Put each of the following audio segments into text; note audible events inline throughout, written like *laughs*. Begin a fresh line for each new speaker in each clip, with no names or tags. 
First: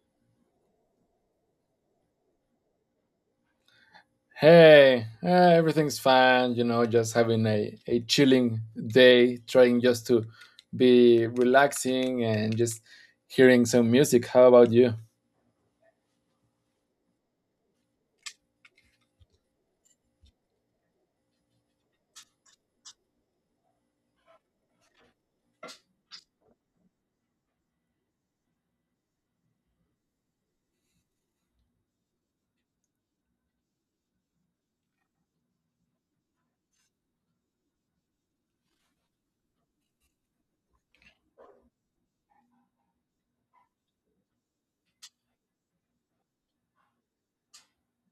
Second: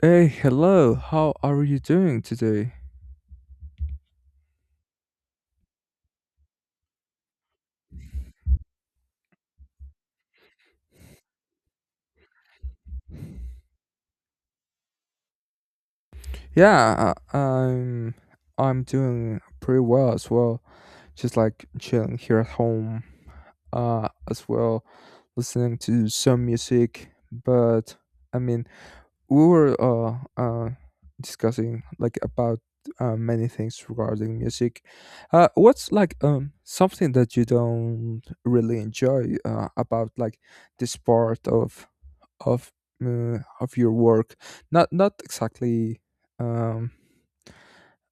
Hey, hello. How are you doing today?
Hey, everything's fine, just having a chilling day, trying just to be relaxing and just hearing some music. How about you?
Yeah, I'm doing pretty well as well. Just like chilling here at home, as well, listening to some music. But I mean, we were discussing like about many things regarding music. What's like something that you don't really enjoy about like this part of of your work, not exactly um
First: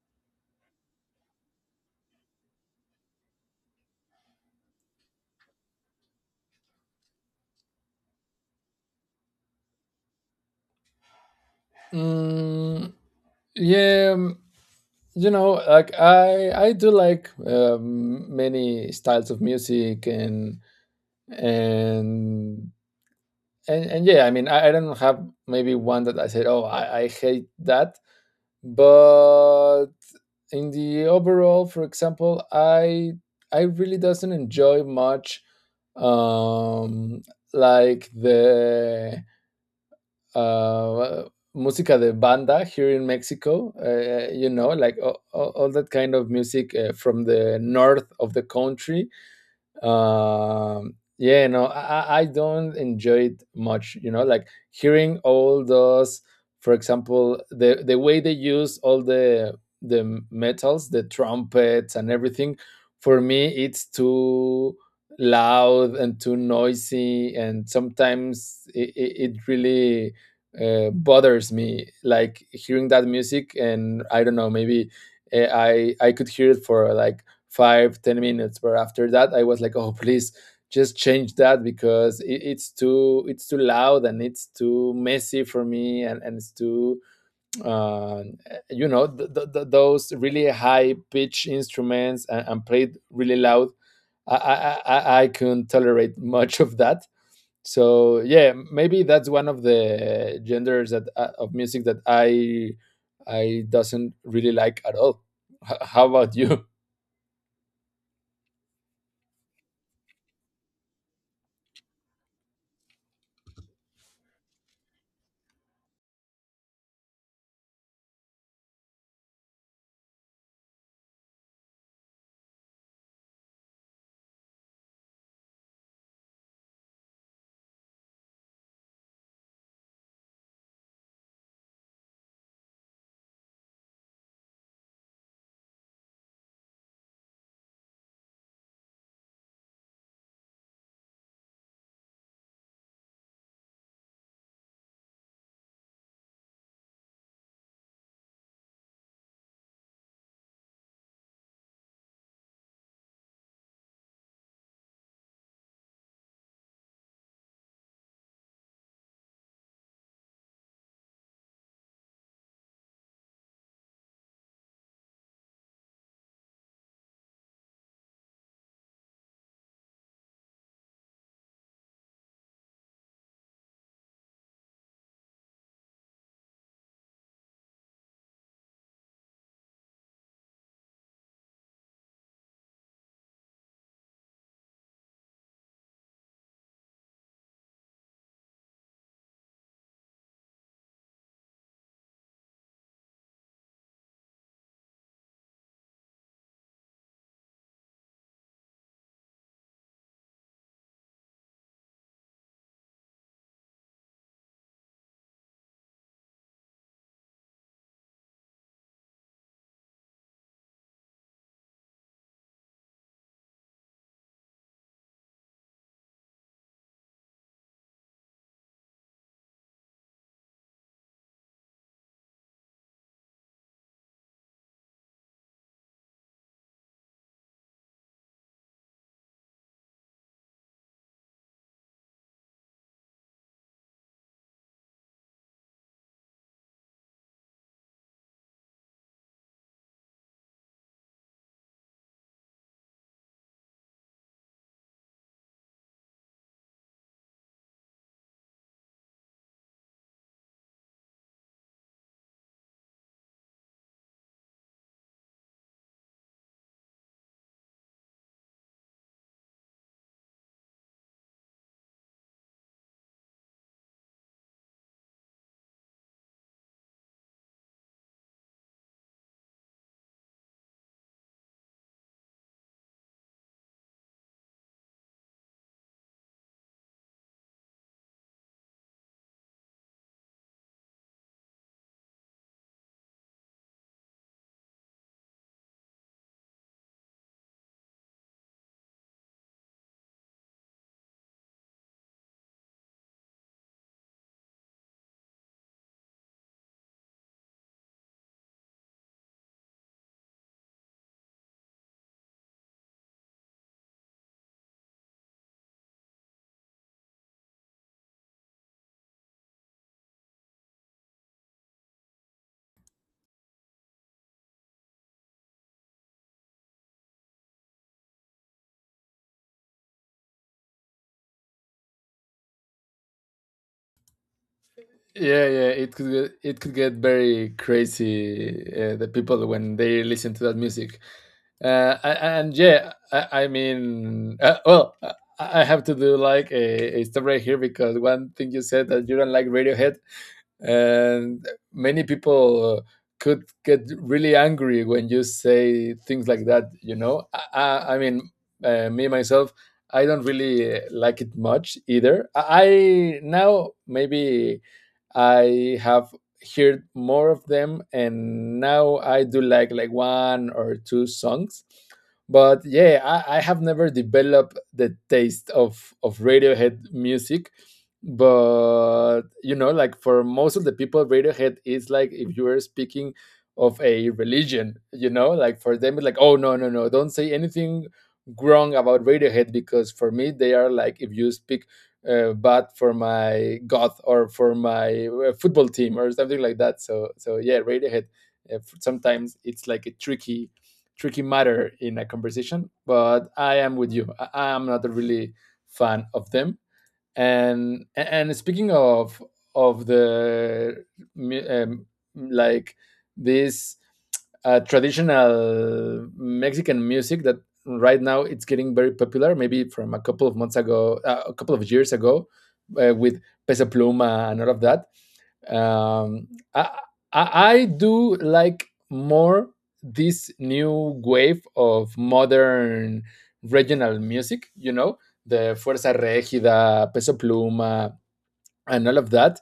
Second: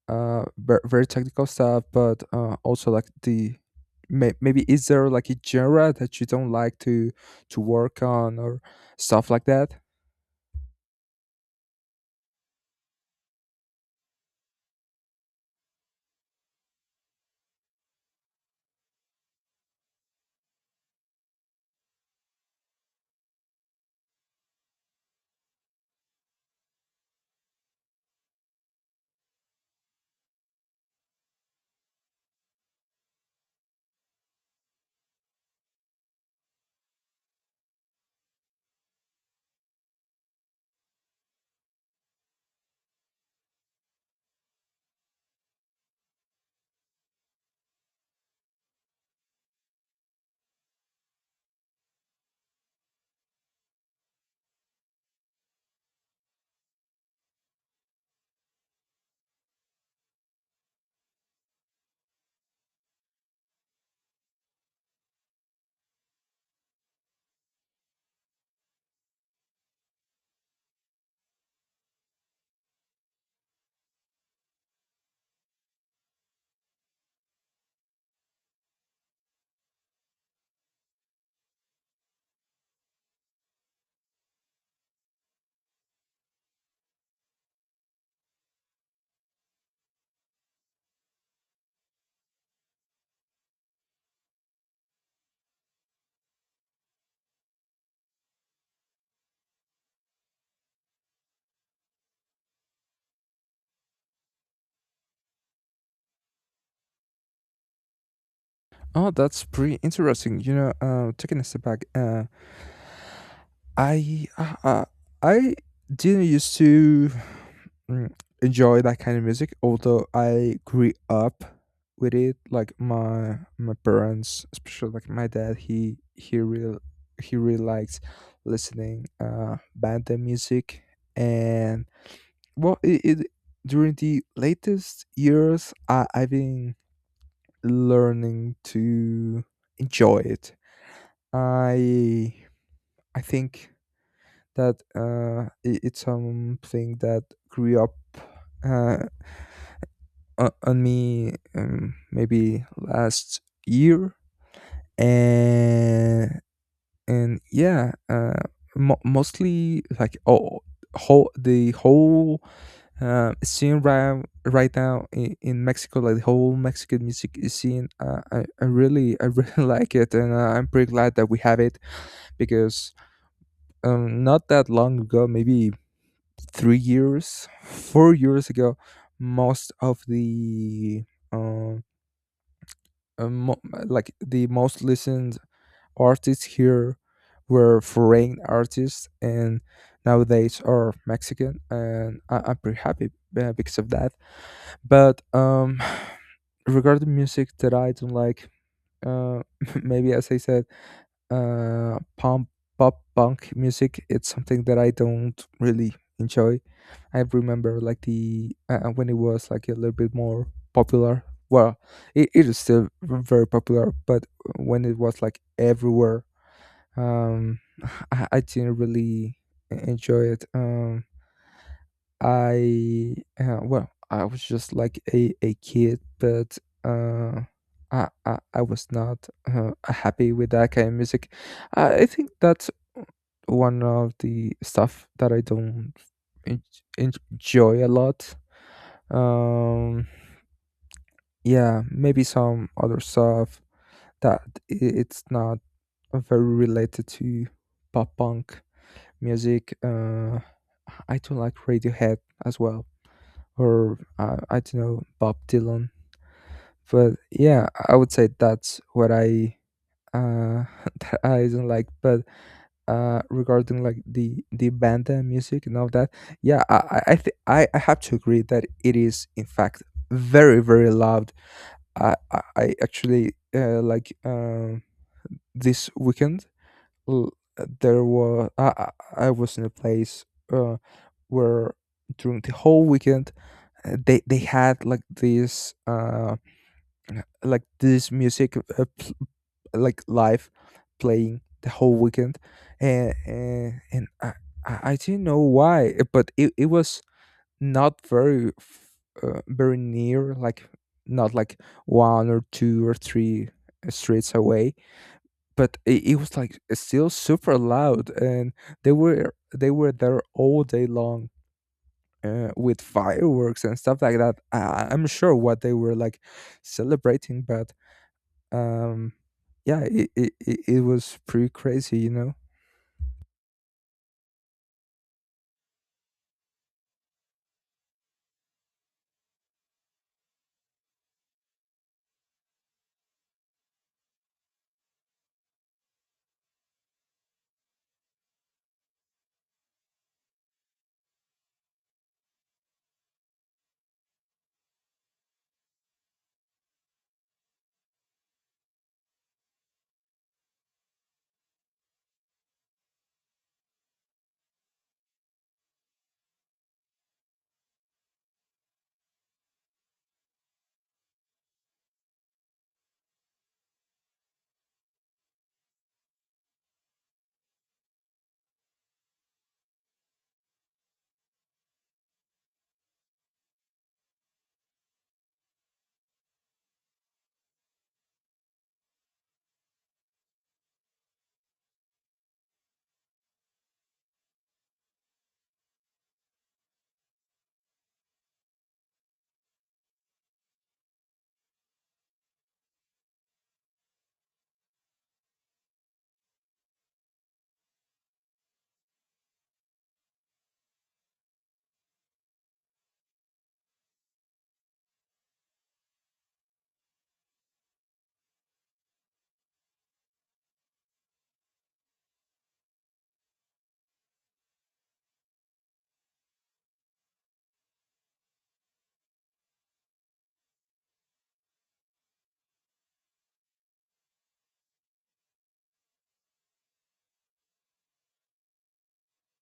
very technical stuff, but also like the— maybe is there like a genre that you don't like to work on or stuff like that?
Mm, yeah, like I do like many styles of music and and yeah, I mean, I don't have maybe one that I said, oh, I hate that, but in the overall, for example, I really doesn't enjoy much, um like, the uh música de banda here in Mexico. Like all that kind of music, from the north of the country. Yeah, no, I don't enjoy it much, like hearing all those. For example, the way they use all the metals, the trumpets and everything. For me, it's too loud and too noisy, and sometimes it really, bothers me, like hearing that music. And I don't know, maybe, I could hear it for like five ten minutes, but after that I was like, oh, *laughs* please just change that, because it's too loud and it's too messy for me, and it's too, uh, those really high pitch instruments, and played really loud. I couldn't tolerate *laughs* much of that. So yeah, maybe that's one of the genders that, of music, that I doesn't really like at all. How about you?
Oh, that's pretty interesting, you know. Taking a step back, I uh, uh, I didn't used to, mm, enjoy that kind of music, although I grew up with it. Like my parents, especially like my dad. He really likes listening band music. And well, it during the latest years, I've been learning to enjoy it. I I think that, it's something that grew up, uh, on me, maybe last year. And and yeah, mostly like, oh, whole, scene right now in Mexico. Like the whole Mexican music is scene, I really *laughs* like it, and I'm pretty glad that we have it because, not that long ago, maybe 3 years, 4 years ago, most of the uh, like the most listened artists here were foreign artists, and nowadays are Mexican. And I'm pretty happy, because of that. But *sighs* regarding music that I don't like, uh, *laughs* maybe as I said, uh, pop pop punk music. It's something that I don't really enjoy. I remember like the— when it was like a little bit more popular. Well, it is still very popular, but when it was like everywhere, um, *sighs* I didn't really enjoy it. I Well, I was just like a kid, but uh, I was not happy with that kind of music. I think that's one of the stuff that I don't en- enjoy a lot. Um, yeah, maybe some other stuff that it's not very related to pop punk music. I do like Radiohead as well. Or, I don't know, Bob Dylan. But yeah, I would say that's what I— uh *laughs* that I don't like. But regarding like the banda music and all that, yeah, I, th- I have to agree that it is in fact very very loud. I actually like, this weekend, l- there was— I was in a place uh where during the whole weekend, they had like this music, like live playing the whole weekend. And I didn't know why, but it was not very— very near. Like not like one or two or three streets away, but it was like still super loud, and they were there all day long, with fireworks and stuff like that. I'm sure what they were like celebrating, but um, yeah, it was pretty crazy, you know.
Yeah, yeah, it could get very crazy, the people, when they listen to that music. And yeah, I mean, well, I have to do like a stop right here, because one thing you said that you don't like Radiohead, and many people, could get really angry when you say things like that, you know. I mean, me myself, I don't really, like it much either. Now maybe I have heard more of them, and now I do like one or two songs. But yeah, I have never developed the taste of Radiohead music. But, like, for most of the people, Radiohead is like if you are speaking of a religion. Like, for them it's like, oh, no, no, no, don't say anything wrong about Radiohead, because for me they are like if you speak, bad for my god or for my, football team, or something like that. So yeah, Radiohead, sometimes it's like a tricky, tricky matter in a conversation. But I am with you. I am not a really fan of them. And speaking of the, um, like, this, traditional Mexican music that right now it's getting very popular. Maybe from a couple of months ago, a couple of years ago, with Pesa Pluma and all of that. um, I, I I do like more this new wave of modern regional music, you know, the Fuerza Regida, Peso Pluma, and all of that.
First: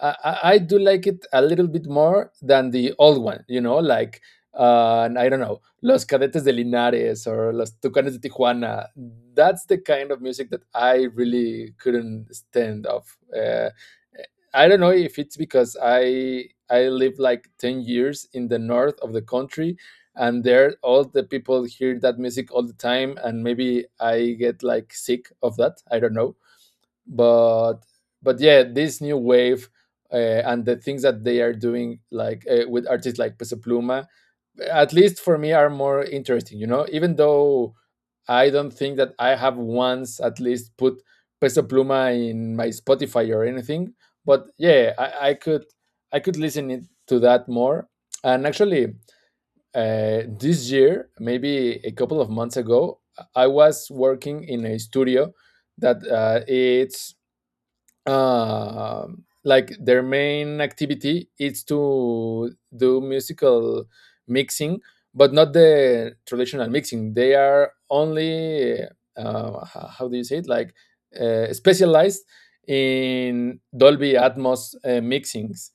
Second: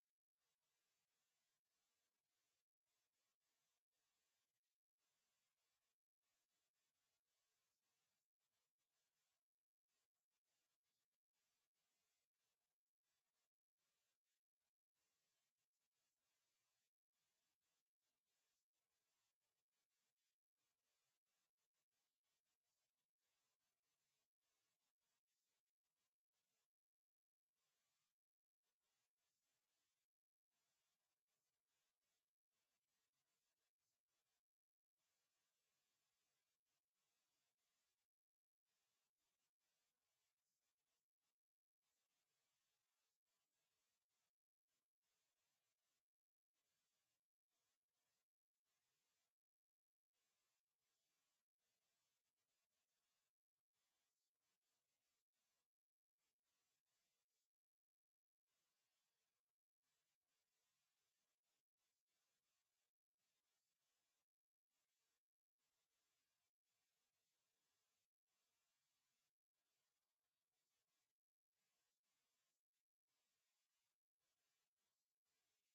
I do like it a little bit more than the old one, you know, like, I don't know, Los Cadetes de Linares or Los Tucanes de Tijuana. That's the kind of music that I really couldn't stand off. I don't know if it's because I lived like 10 years in the north of the country, and there all the people hear that music all the time, and maybe I get like sick of that. I don't know, but but yeah, this new wave, uh, and the things that they are doing, like, with artists like Peso Pluma, at least for me, are more interesting, you know, even though I don't think that I have once at least put Peso Pluma in my Spotify or anything. But yeah, I could listen, to that more. And actually, this year, maybe a couple of months ago, I was working in a studio that, it's, uh, like, their main activity is to do musical mixing, but not the traditional mixing. They are only, how do you say it? Like, specialized in Dolby Atmos, mixings,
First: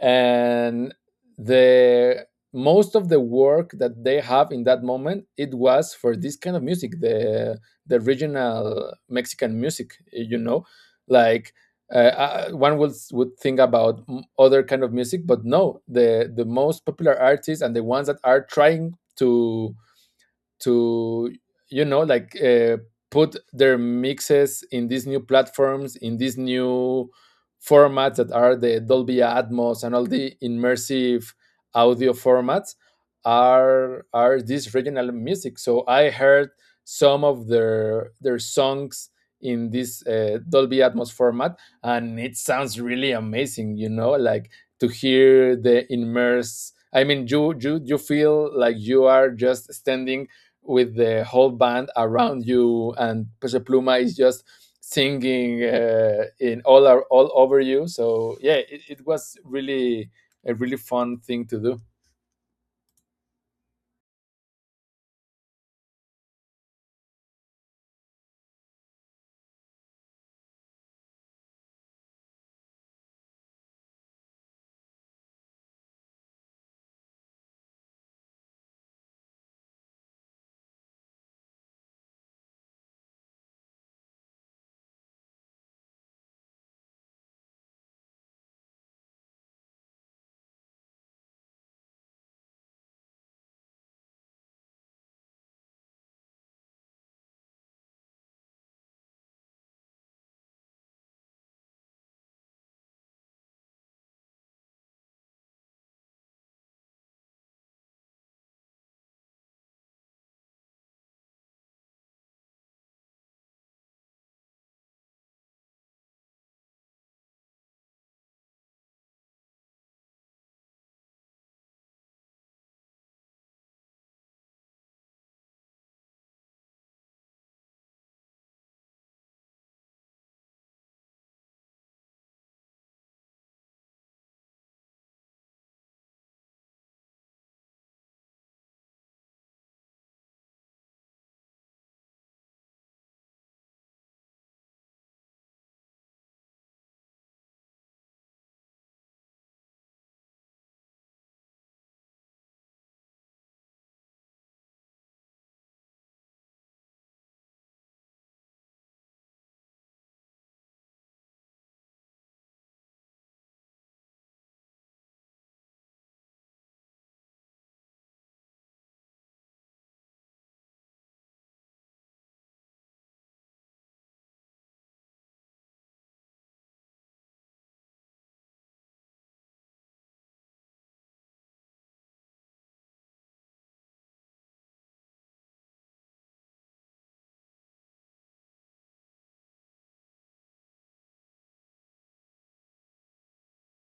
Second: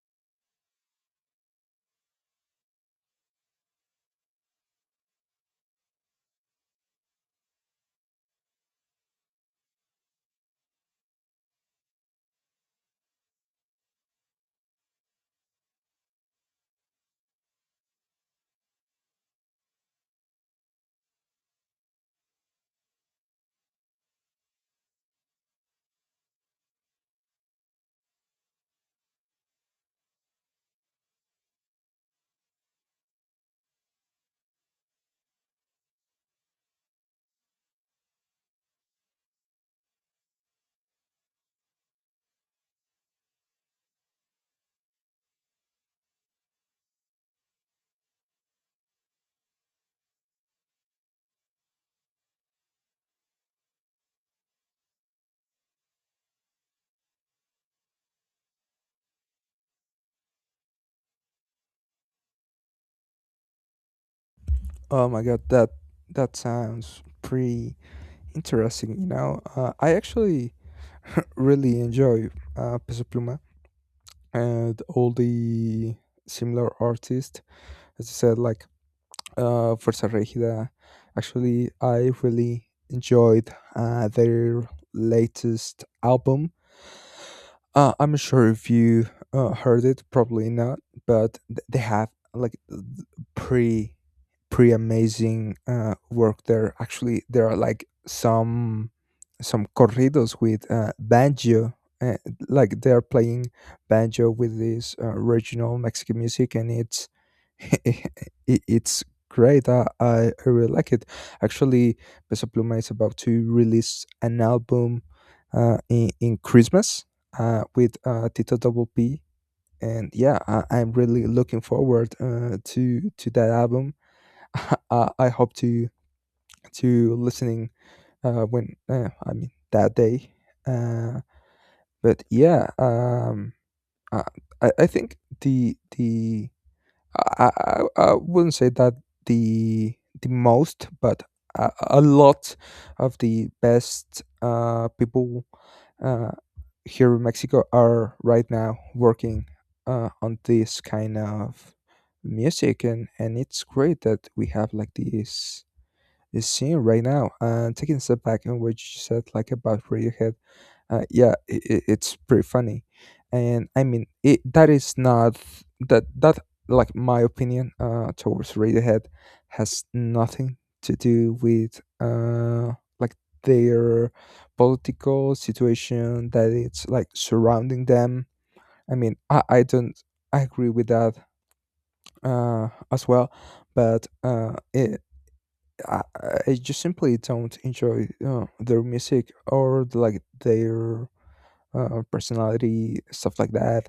and the most of the work that they have in that moment, it was for this kind of music, the regional Mexican music, you know, like, one would think about, other kind of music, but no, the most popular artists and the ones that are trying to like, put their mixes in these new platforms, in these new formats that are the Dolby Atmos and all the immersive audio formats, are this regional music. So I heard some of their songs in this, Dolby Atmos format, and it sounds really amazing, you know, like, to hear the immersed. I mean, you feel like you are just standing with the whole band around you, and Peso Pluma is just singing, in all over you. So yeah, it was really a really fun thing to do.
Oh my god, that sounds pretty interesting. You know, I actually really enjoy, Peso Pluma and all the similar artists. As I said, like, Fuerza Regida. Actually, I really enjoyed, their latest album. I'm sure if you heard it, probably not, but they have like th- pre pre amazing work there. Actually, there are like some corridos with, banjo, uh, like they are playing banjo with this, regional Mexican music, and it's *laughs* it- it's great. I really like it. Actually, Peso Pluma is about to release an album, in Christmas, with, Tito Double P. And yeah, I'm really looking forward, to that album. *laughs* I hope to listening, when, I mean, that day. Uh, but yeah. Uh, I think the I wouldn't say that the the most, but a, a lot of the best, people, uh, here in Mexico are right now working, on this kind of music. And it's great that we have like this is seeing right now. And taking a step back and what you said, like about Radiohead, yeah, it's pretty funny. And I mean, that is not— that that like my opinion, towards Radiohead, has nothing to do with, like, their political situation that it's like surrounding them. I mean, I don't I agree with that, as well, but I, I just simply don't enjoy, their music, or like their, personality, stuff like that.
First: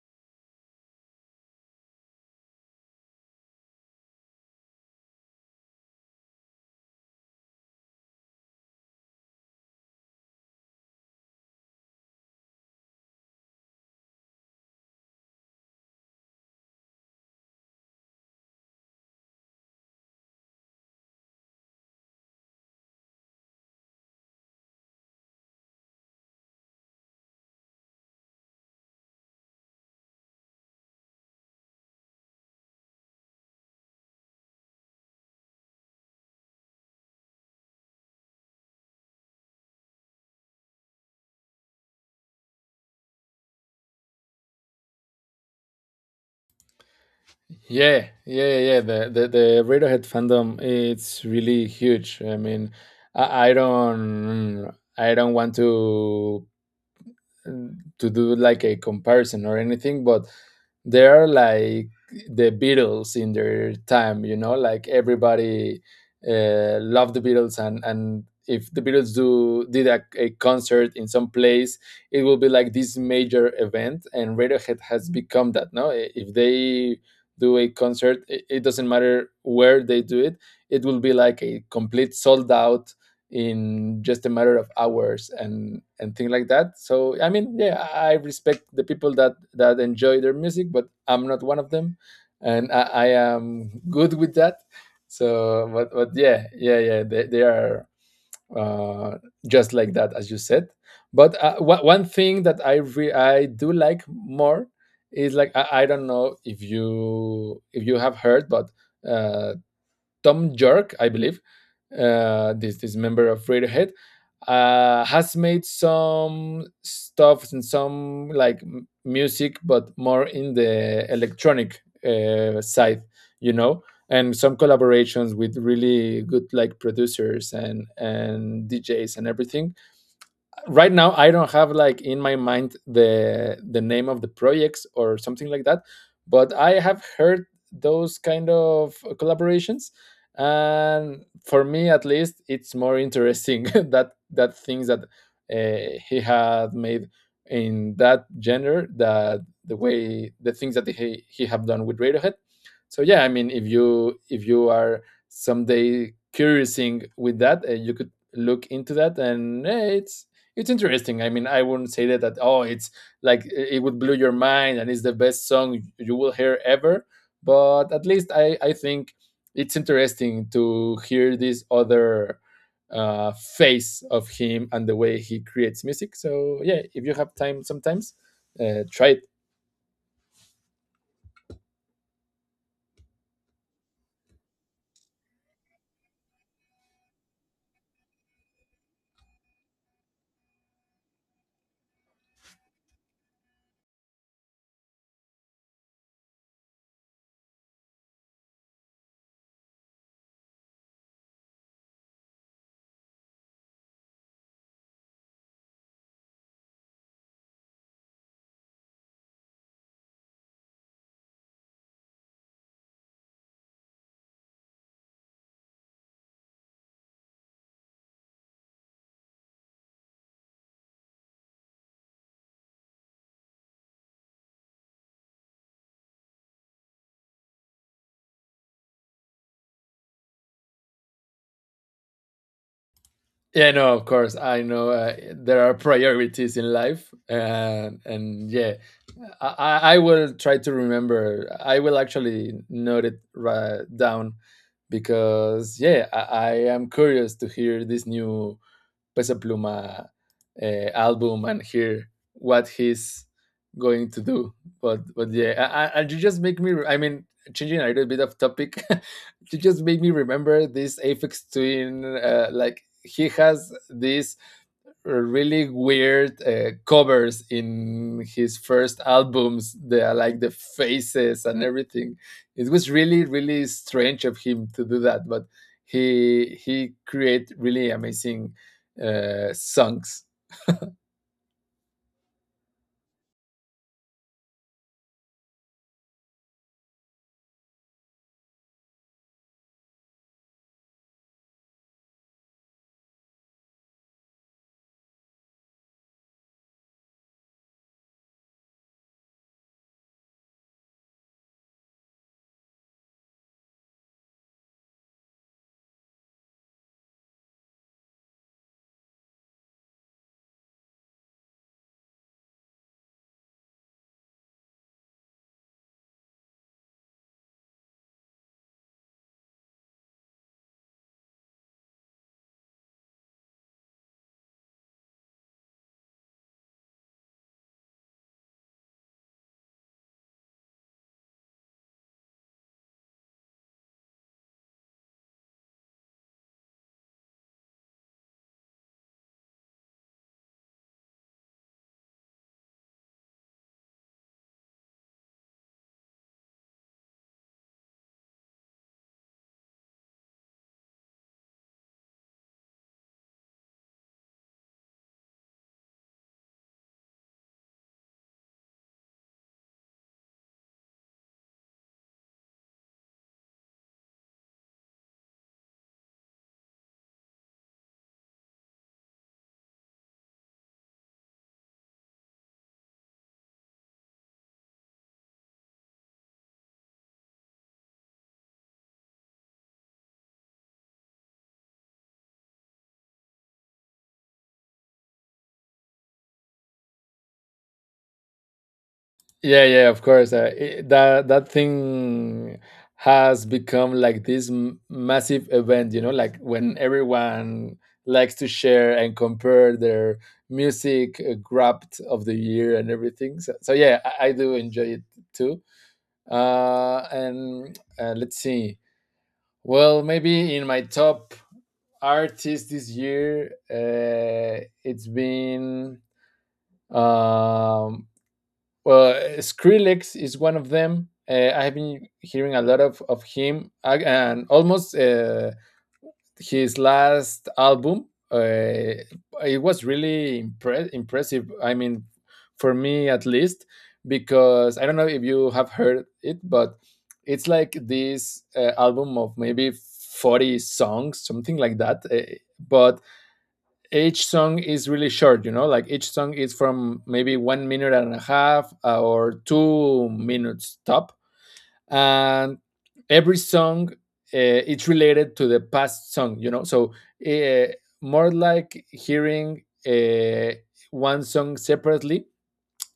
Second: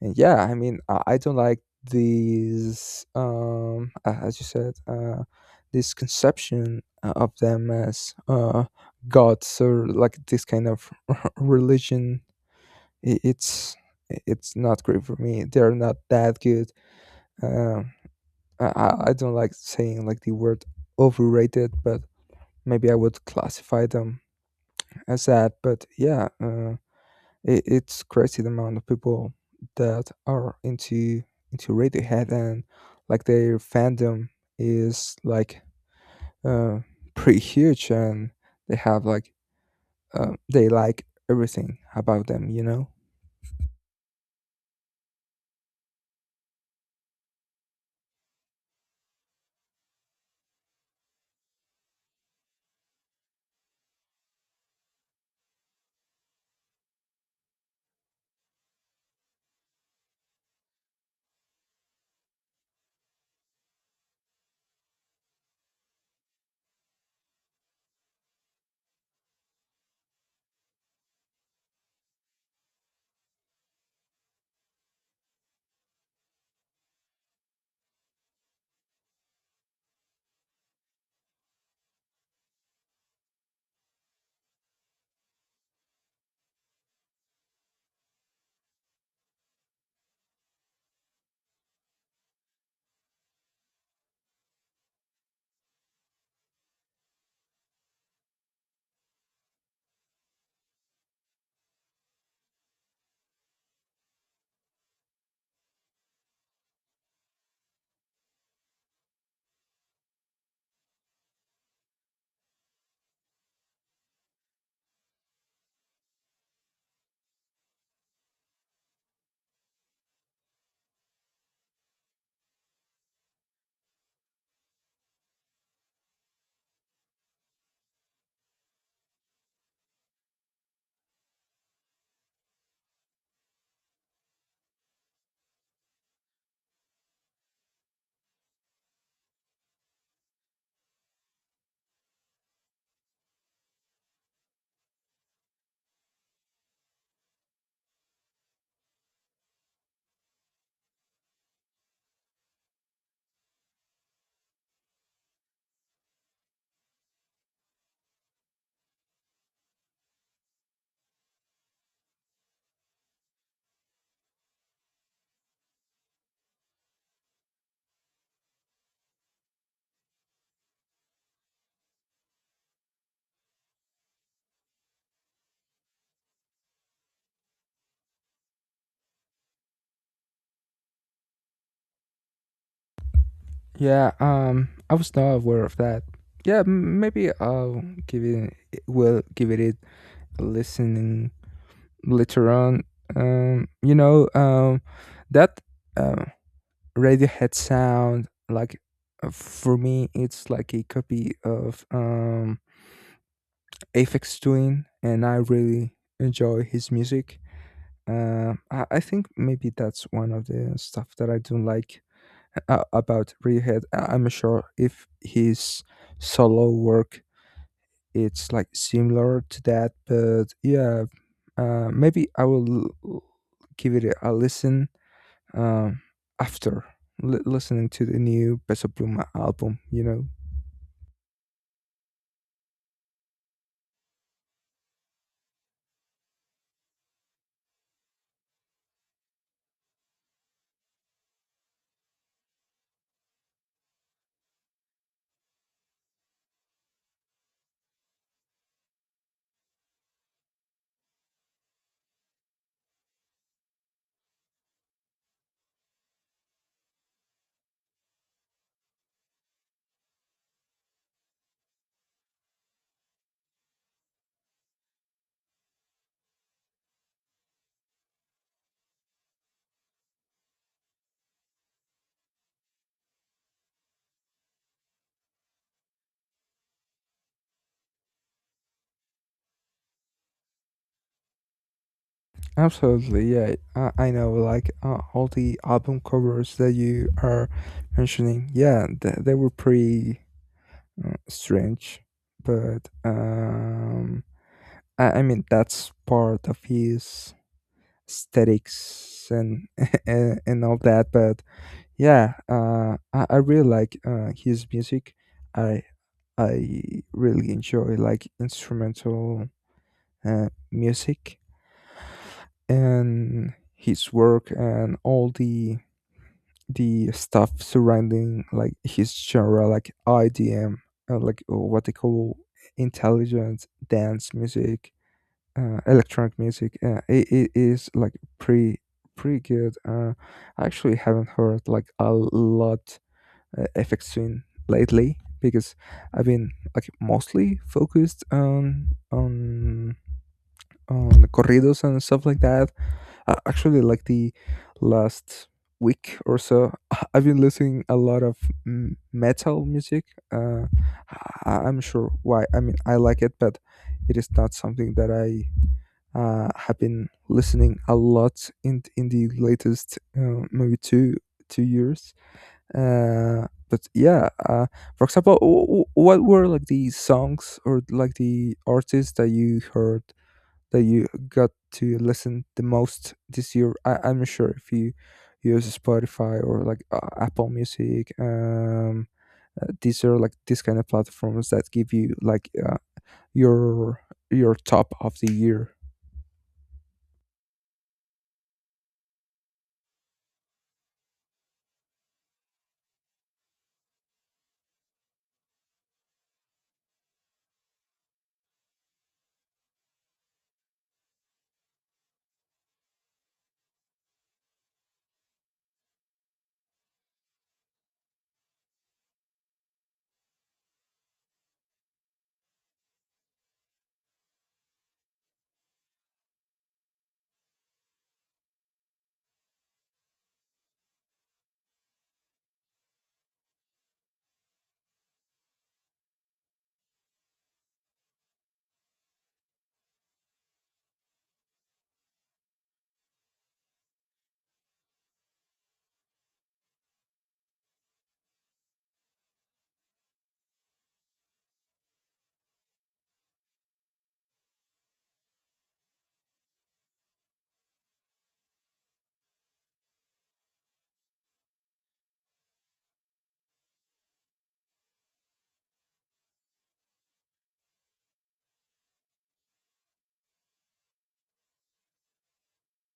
And yeah, I mean, I don't like these, as you said, this conception, of them as, gods, or like this kind of *laughs* religion. I- it's it's not great for me. They're not that good. um I don't like saying like the word overrated, but maybe I would classify them as that. But yeah, it's crazy, the amount of people that are into Radiohead, and like their fandom is like, uh, pretty huge, and they have like— they like everything about them, you know.
Yeah, yeah, yeah. The Radiohead fandom, it's really huge. I mean, I, I don't I don't want to do like a comparison or anything, but they are like the Beatles in their time, you know, like everybody, loved the Beatles. And if the Beatles do did a concert in some place, it will be like this major event, and Radiohead has become that. No, if they do a concert, it doesn't matter where they do it; it will be like a complete sold out in just a matter of hours, and things like that. So I mean, yeah, I respect the people that enjoy their music, but I'm not one of them, and I am good with that. So, but yeah, yeah, yeah, they are, uh just like that, as you said. But, one thing that I do like more is, like, I don't know if you have heard, but, uh Tom York, I believe, this member of Radiohead, has made some stuff and some, like, music, but more in the electronic, side, you know, and some collaborations with really good, like, producers and DJs and everything. Right now, I don't have, like, in my mind, the name of the projects or something like that. But I have heard those kind of collaborations, and for me at least, it's more interesting, *laughs* that things that, he had made in that genre, that the way the things that he have done with Radiohead. So yeah, I mean, if you are someday curiousing with that, you could look into that. And, it's interesting. I mean, I wouldn't say that oh, it's like it would blow your mind and it's the best song you will hear ever. But at least I think it's interesting to hear this other, face of him and the way he creates music. So yeah, if you have time, sometimes, try it.
Yeah, I was not aware of that. Yeah, maybe I'll give it will give it a listen later on. You know, that, uh, Radiohead sound, like, for me, it's like a copy of, Aphex Twin, and I really enjoy his music. I think maybe that's one of the stuff that I don't like, about Radiohead. I'm not sure if his solo work it's like similar to that, but yeah, maybe I will l- give it a listen, um, after listening to the new Peso Pluma album, you know.
Yeah, no, of course. I know, there are priorities in life, and yeah, I will try to remember. I will actually note it right down, because yeah, I am curious to hear this new Peso Pluma, album, and hear what he's going to do. But yeah, you just make me — I mean, changing a little bit of topic, *laughs* you just make me remember this Aphex Twin. Like, he has this really weird, covers in his first albums, the, like, the faces and everything. It was really, really strange of him to do that, but he create really amazing, songs.
Absolutely, yeah, I know, like, all the album covers that you are mentioning. Yeah, they were pretty, strange. But I mean that's part of his aesthetics and *laughs* and all that, but... Yeah, I really like, his music. I I really enjoy like instrumental, music, and his work, and all the stuff surrounding like his genre, like IDM, like, what they call intelligent dance music, electronic music. It is like pretty pretty good. I actually haven't heard like a lot, effects swing lately, because I've been like mostly focused on corridos and stuff like that. Actually, like the last week or so, *laughs* I've been listening a lot of, metal music. Uh, I'm sure why. I mean, I like it, but it is not something that I, have been listening a lot in the latest, maybe two years, but yeah. For example, what were like the songs or like the artists that you heard that you got to listen the most this year? I'm not sure if you use Spotify or like, Apple Music. These are like these kind of platforms that give you like, your your top of the year.
Yeah, yeah, of course. I that that thing has become like this, massive event, you know, like when everyone likes to share and compare their music, grabbed of the year and everything. So yeah, I do enjoy it too. And let's see. Well, maybe in my top artist this year, it's been, um, well, Skrillex is one of them. I have been hearing a lot of him, and almost, his last album. Uh, it was really impressive. I mean, for me at least, because I don't know if you have heard it, but it's like this, album of maybe 40 songs, something like that. But each song is really short, like each song is from maybe 1 minute and a half or 2 minutes top, and every song, it's related to the past song uh, More like hearing one song separately,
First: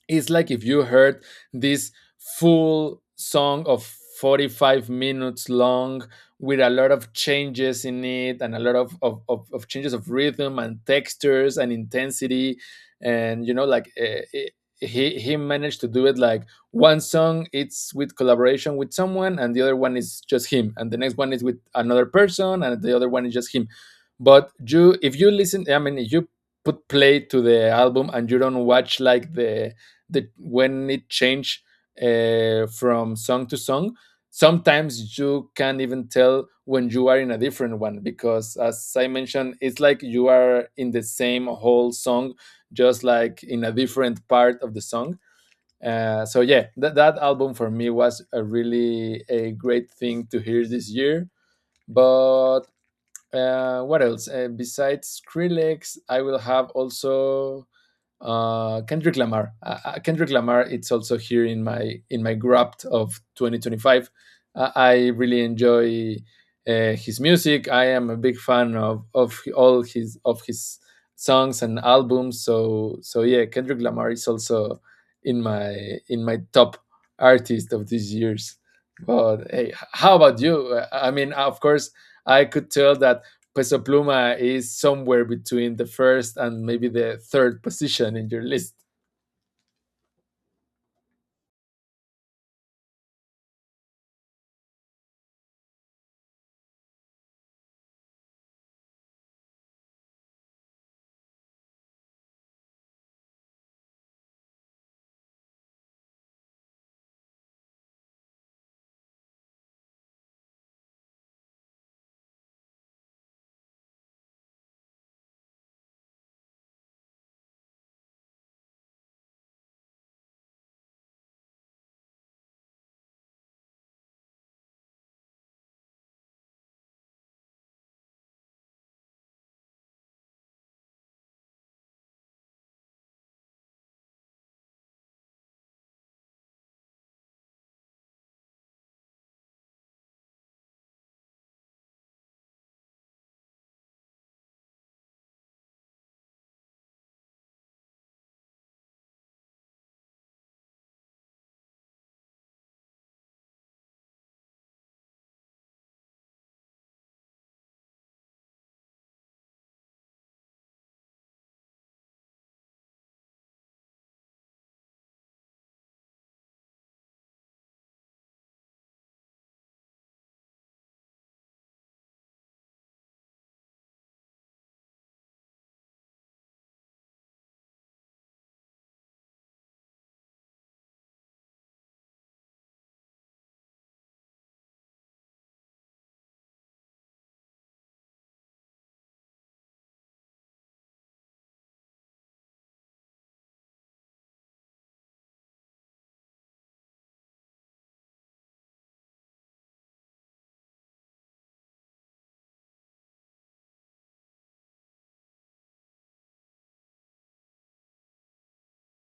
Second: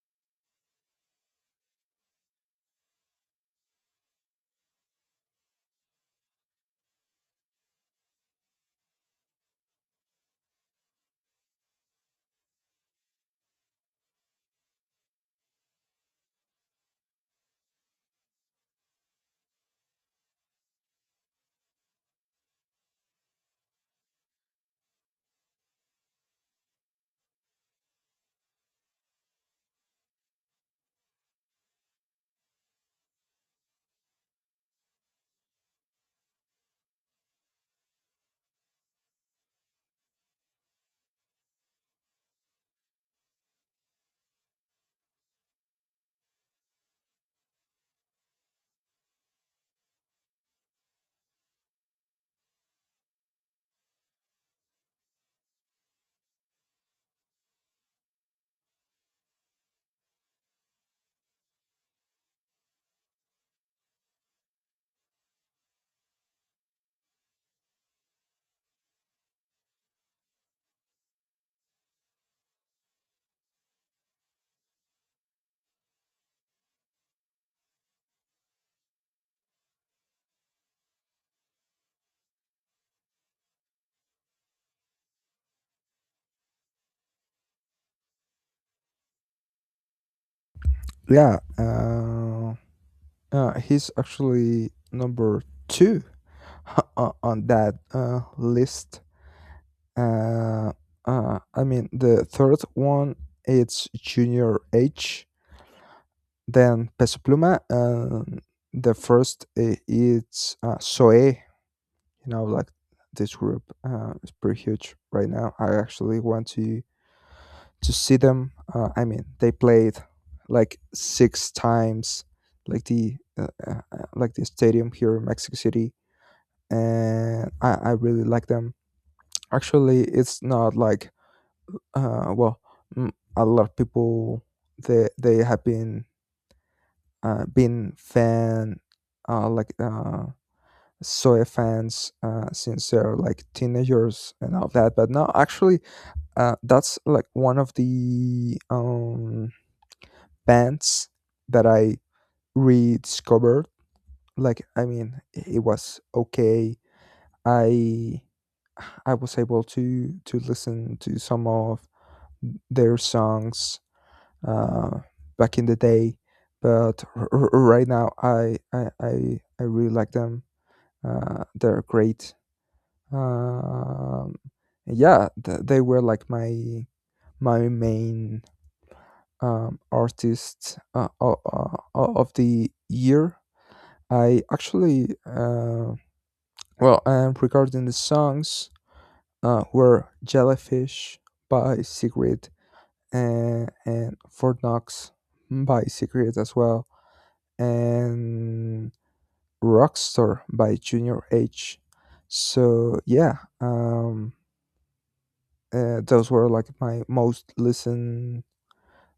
it's like if you heard this full song of 45 minutes long, with a lot of changes in it and a lot of changes of rhythm and textures and intensity. And, you know, like it, he managed to do it like one song it's with collaboration with someone, and the other one is just him, and the next one is with another person, and the other one is just him. But you, if you listen, I mean, if you put play to the album and you don't watch like the when it changed from song to song, sometimes you can't even tell when you are in a different one because, as I mentioned, it's like you are in the same whole song, just like in a different part of the song. So yeah, that album for me was a really a great thing to hear this year. But what else? Besides Skrillex, I will have also, Kendrick Lamar. Kendrick Lamar. It's also here in my graft of 2025. I really enjoy his music. I am a big fan of all his of his songs and albums. So so yeah, Kendrick Lamar is also in my top artist of these years. But hey, how about you? I mean, of course, I could tell that Peso Pluma is somewhere between the first and maybe the third position in your list.
Yeah, he's actually number two *laughs* on that, list. uh, I mean, the third one it's Junior H, then Peso Pluma, and the first it's, Soe. You know, like this group, is pretty huge right now. I actually want to see them. I mean, they played like six times, like the— like the stadium here in Mexico City, and I really like them. Actually, it's not like, well, mm, a lot of people, they have been, been fan, like, soy fans, since they're like teenagers and all that. But no, actually, that's like one of the, bands that I rediscovered. Like, I mean, it was okay. I I was able to listen to some of their songs, uh, back in the day. But right now, I really like them. They're great. Um, yeah, they were like my main, artists, of the year. I actually, well, I'm recording the songs, were Jellyfish by Secret, and Fort Knox by Secret as well, and Rockstar by Junior H. So yeah, um, those were like my most listened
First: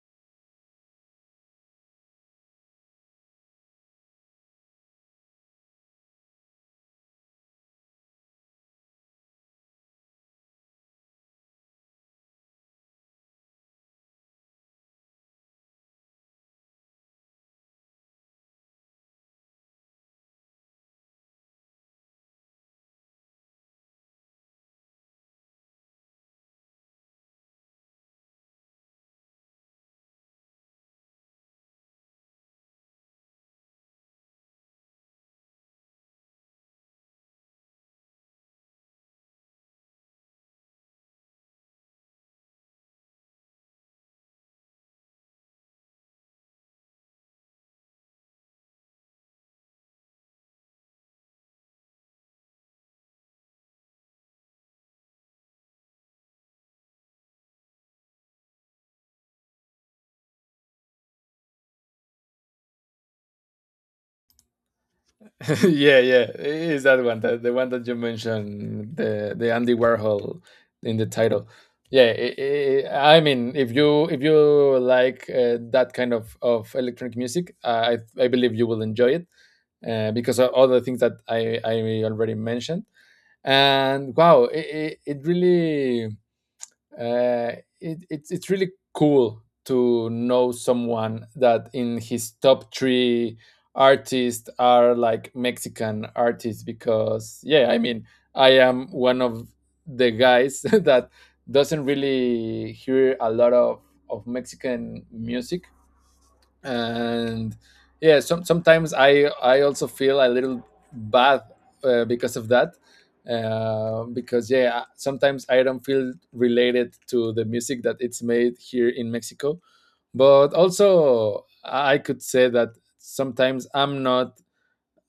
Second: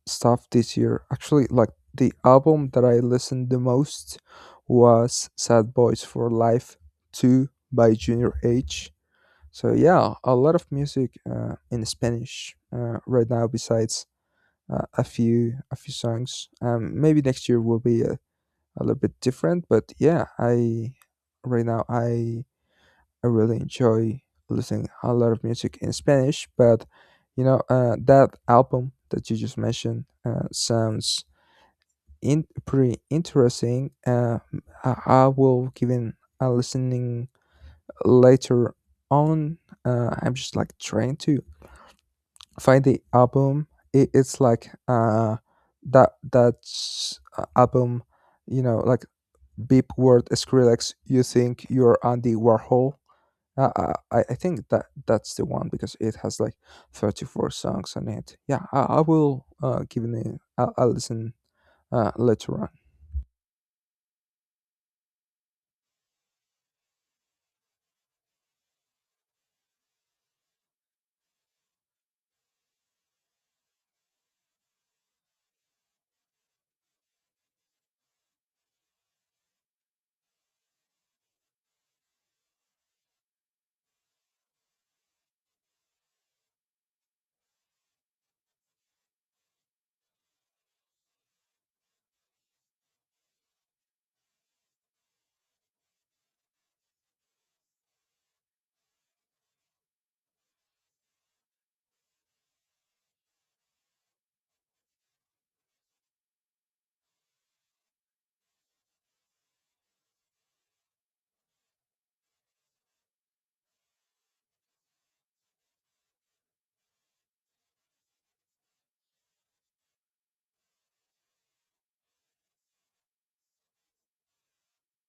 stuff this year. Actually, like the album that I listened the most was Sad Boys for Life 2 by Junior H. So yeah, a lot of music, in Spanish, right now. Besides, a few songs, maybe next year will be a— a little bit different. But yeah, I right now I really enjoy listening a lot of music in Spanish. But you know, that album that you just mentioned, sounds in pretty interesting. I will give it a listening later on. I'm just like trying to find the album. It's like, that's, album, you know, like Beep word Skrillex, you think you're Andy Warhol? I think that that's the one because it has like 34 songs on it. Yeah, I will, give it a— I'll listen, later on.
*laughs* Yeah, yeah, it's that one, the one that you mentioned, the Andy Warhol in the title. Yeah, I mean, if you, if you like that kind of electronic music, I believe you will enjoy it because of all the things that I already mentioned. And wow, it really, uh, it's really cool to know someone that in his top three artists are like Mexican artists. Because yeah, I mean, I am one of the guys *laughs* that doesn't really hear a lot of Mexican music, and yeah, sometimes I also feel a little bad, because of that, because yeah, sometimes I don't feel related to the music that it's made here in Mexico. But also, I could say that sometimes I'm not,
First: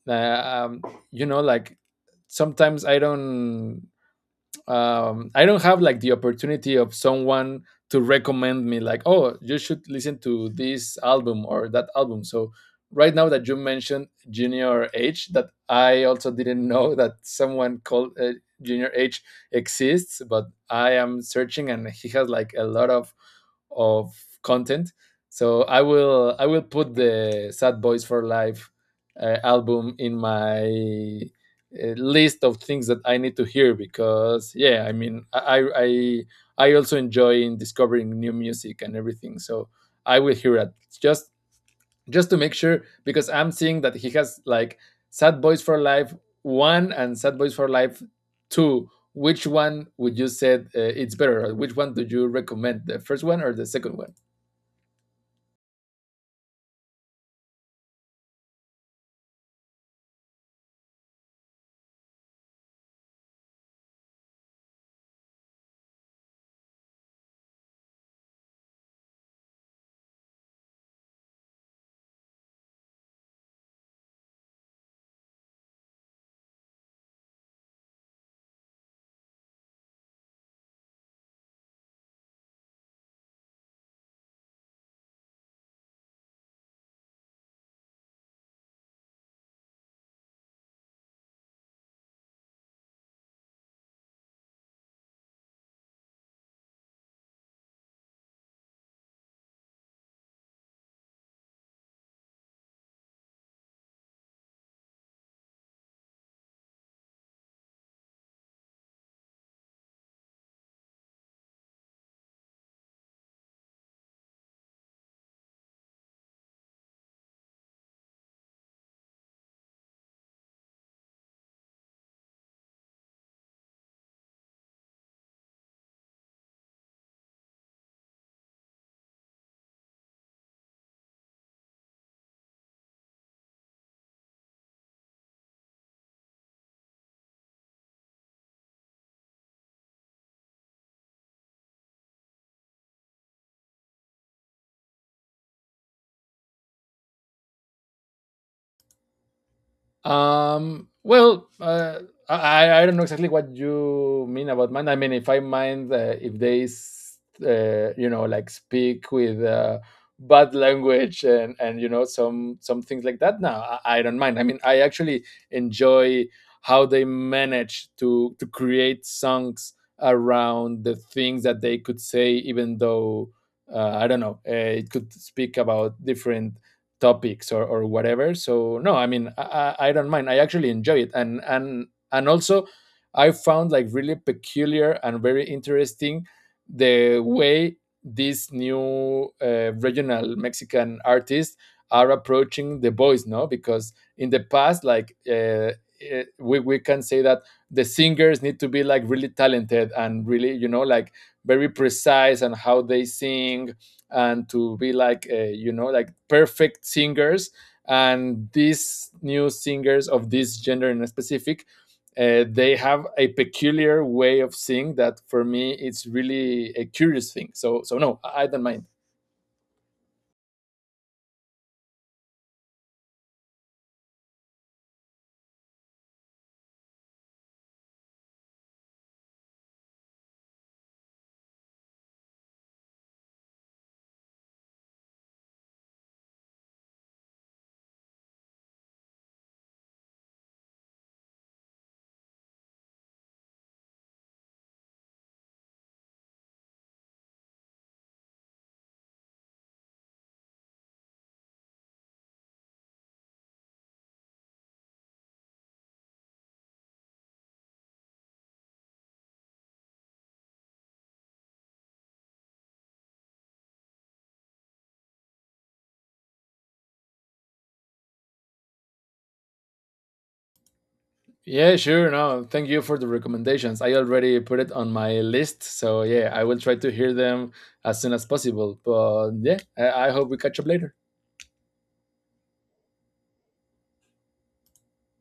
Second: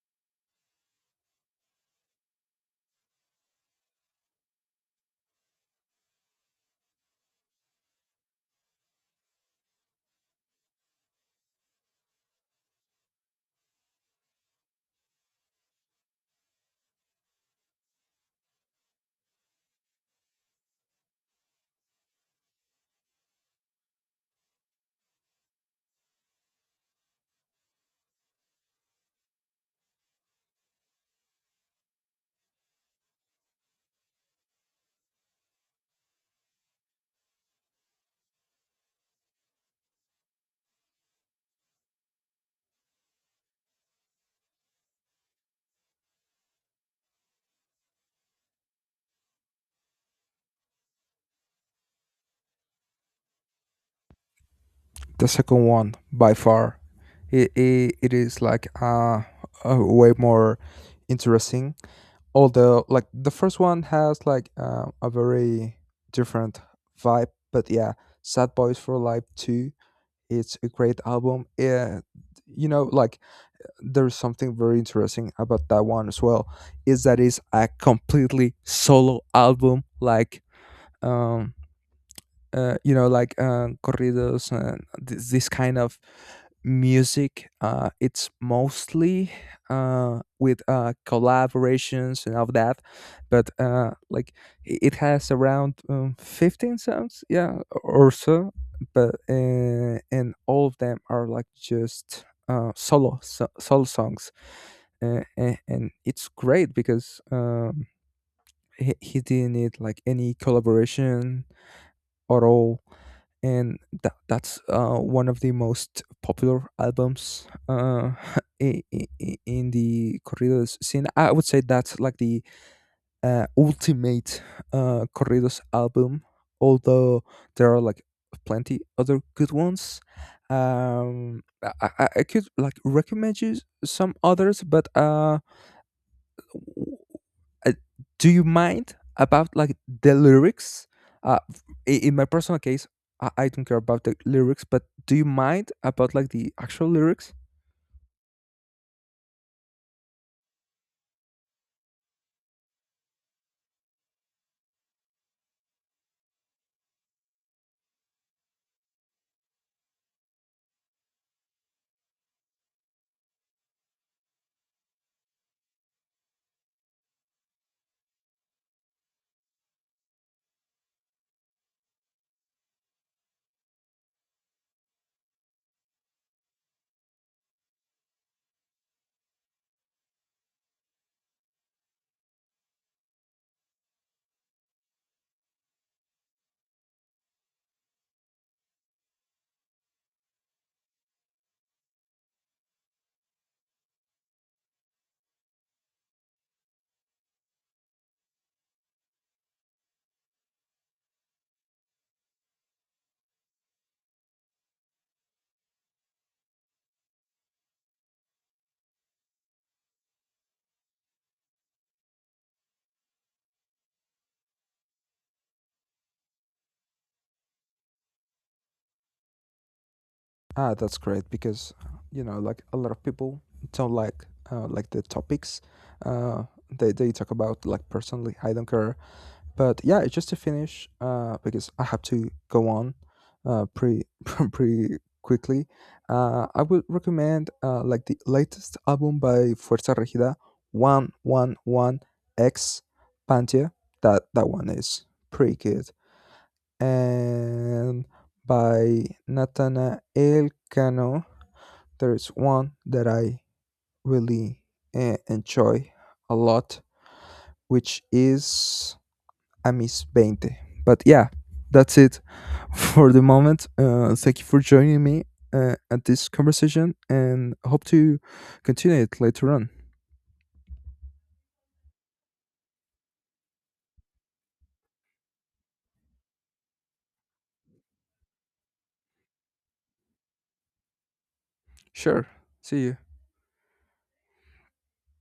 uh, um, you know like, sometimes I don't, I don't have like the opportunity of someone to recommend me like, oh, you should listen to this album or that album. So right now that you mentioned Junior H, that I also didn't know *laughs* that someone called Junior H exists, but I am searching and he has like a lot of content. So I will put the Sad Boys for Life album in my a list of things that I need to hear, because yeah, I mean, I also enjoy in discovering new music and everything. So I will hear it, just just to make sure, because I'm seeing that he has like Sad Boys for Life one and Sad Boys for Life two. Which one would you say it's better? Or which one do you recommend? The first one or the second one?
The second one, by far, it is like, way more interesting. Although, like, the first one has like, a very different vibe. But yeah, Sad Boys for Life 2. It's a great album. Yeah, you know, like, there's something very interesting about that one as well. Is that it's a completely solo album. Like, um, you know, like, corridos and this kind of music. It's mostly, with, collaborations and all of that. But, like, it has around, 15 songs, yeah, or so. But, and all of them are like just, solo songs, and it's great because, he didn't need like any collaboration at all. And that's, one of the most popular albums, *laughs* in i- in the corridos scene. I would say that's like the, ultimate, corridos album, although there are like plenty other good ones. I could like recommend you some others, but, uh, do you mind about like the lyrics? In my personal case, I don't care about the lyrics, but do you mind about like the actual lyrics?
Well, I don't know exactly what you mean about mind. I mean, if I mind, if they, you know, like speak with bad language and you know some things like that. Now I don't mind. I mean, I actually enjoy how they manage to create songs around the things that they could say, even though, I don't know, it could speak about different topics, or whatever. So no, I mean, I don't mind. I actually enjoy it. And and also, I found like really peculiar and very interesting the way these new regional Mexican artists are approaching the voice, no? Because in the past, like, we can say that the singers need to be like really talented and really, you know like, very precise and how they sing, and to be like, you know like, perfect singers. And these new singers of this gender in specific, they have a peculiar way of singing that for me it's really a curious thing. So so no, I don't mind.
Ah, that's great because, you know, like a lot of people don't like, like, the topics, uh, they talk about. Like, personally, I don't care. But yeah, it's just to finish, because I have to go on, pretty *laughs* pretty quickly. I would recommend, like, the latest album by Fuerza Regida, 111x Pantia. That one is pretty good. And by Natanael Cano, there is one that I really, enjoy a lot, which is I Miss Bente. But yeah, that's it *laughs* for the moment. Thank you for joining me, at this conversation, and hope to continue it later on.
Yeah, sure. No, thank you for the recommendations, I already put it on my list. So yeah, I will try to hear them as soon as possible. But yeah, I hope we catch up later.
Sure. See you.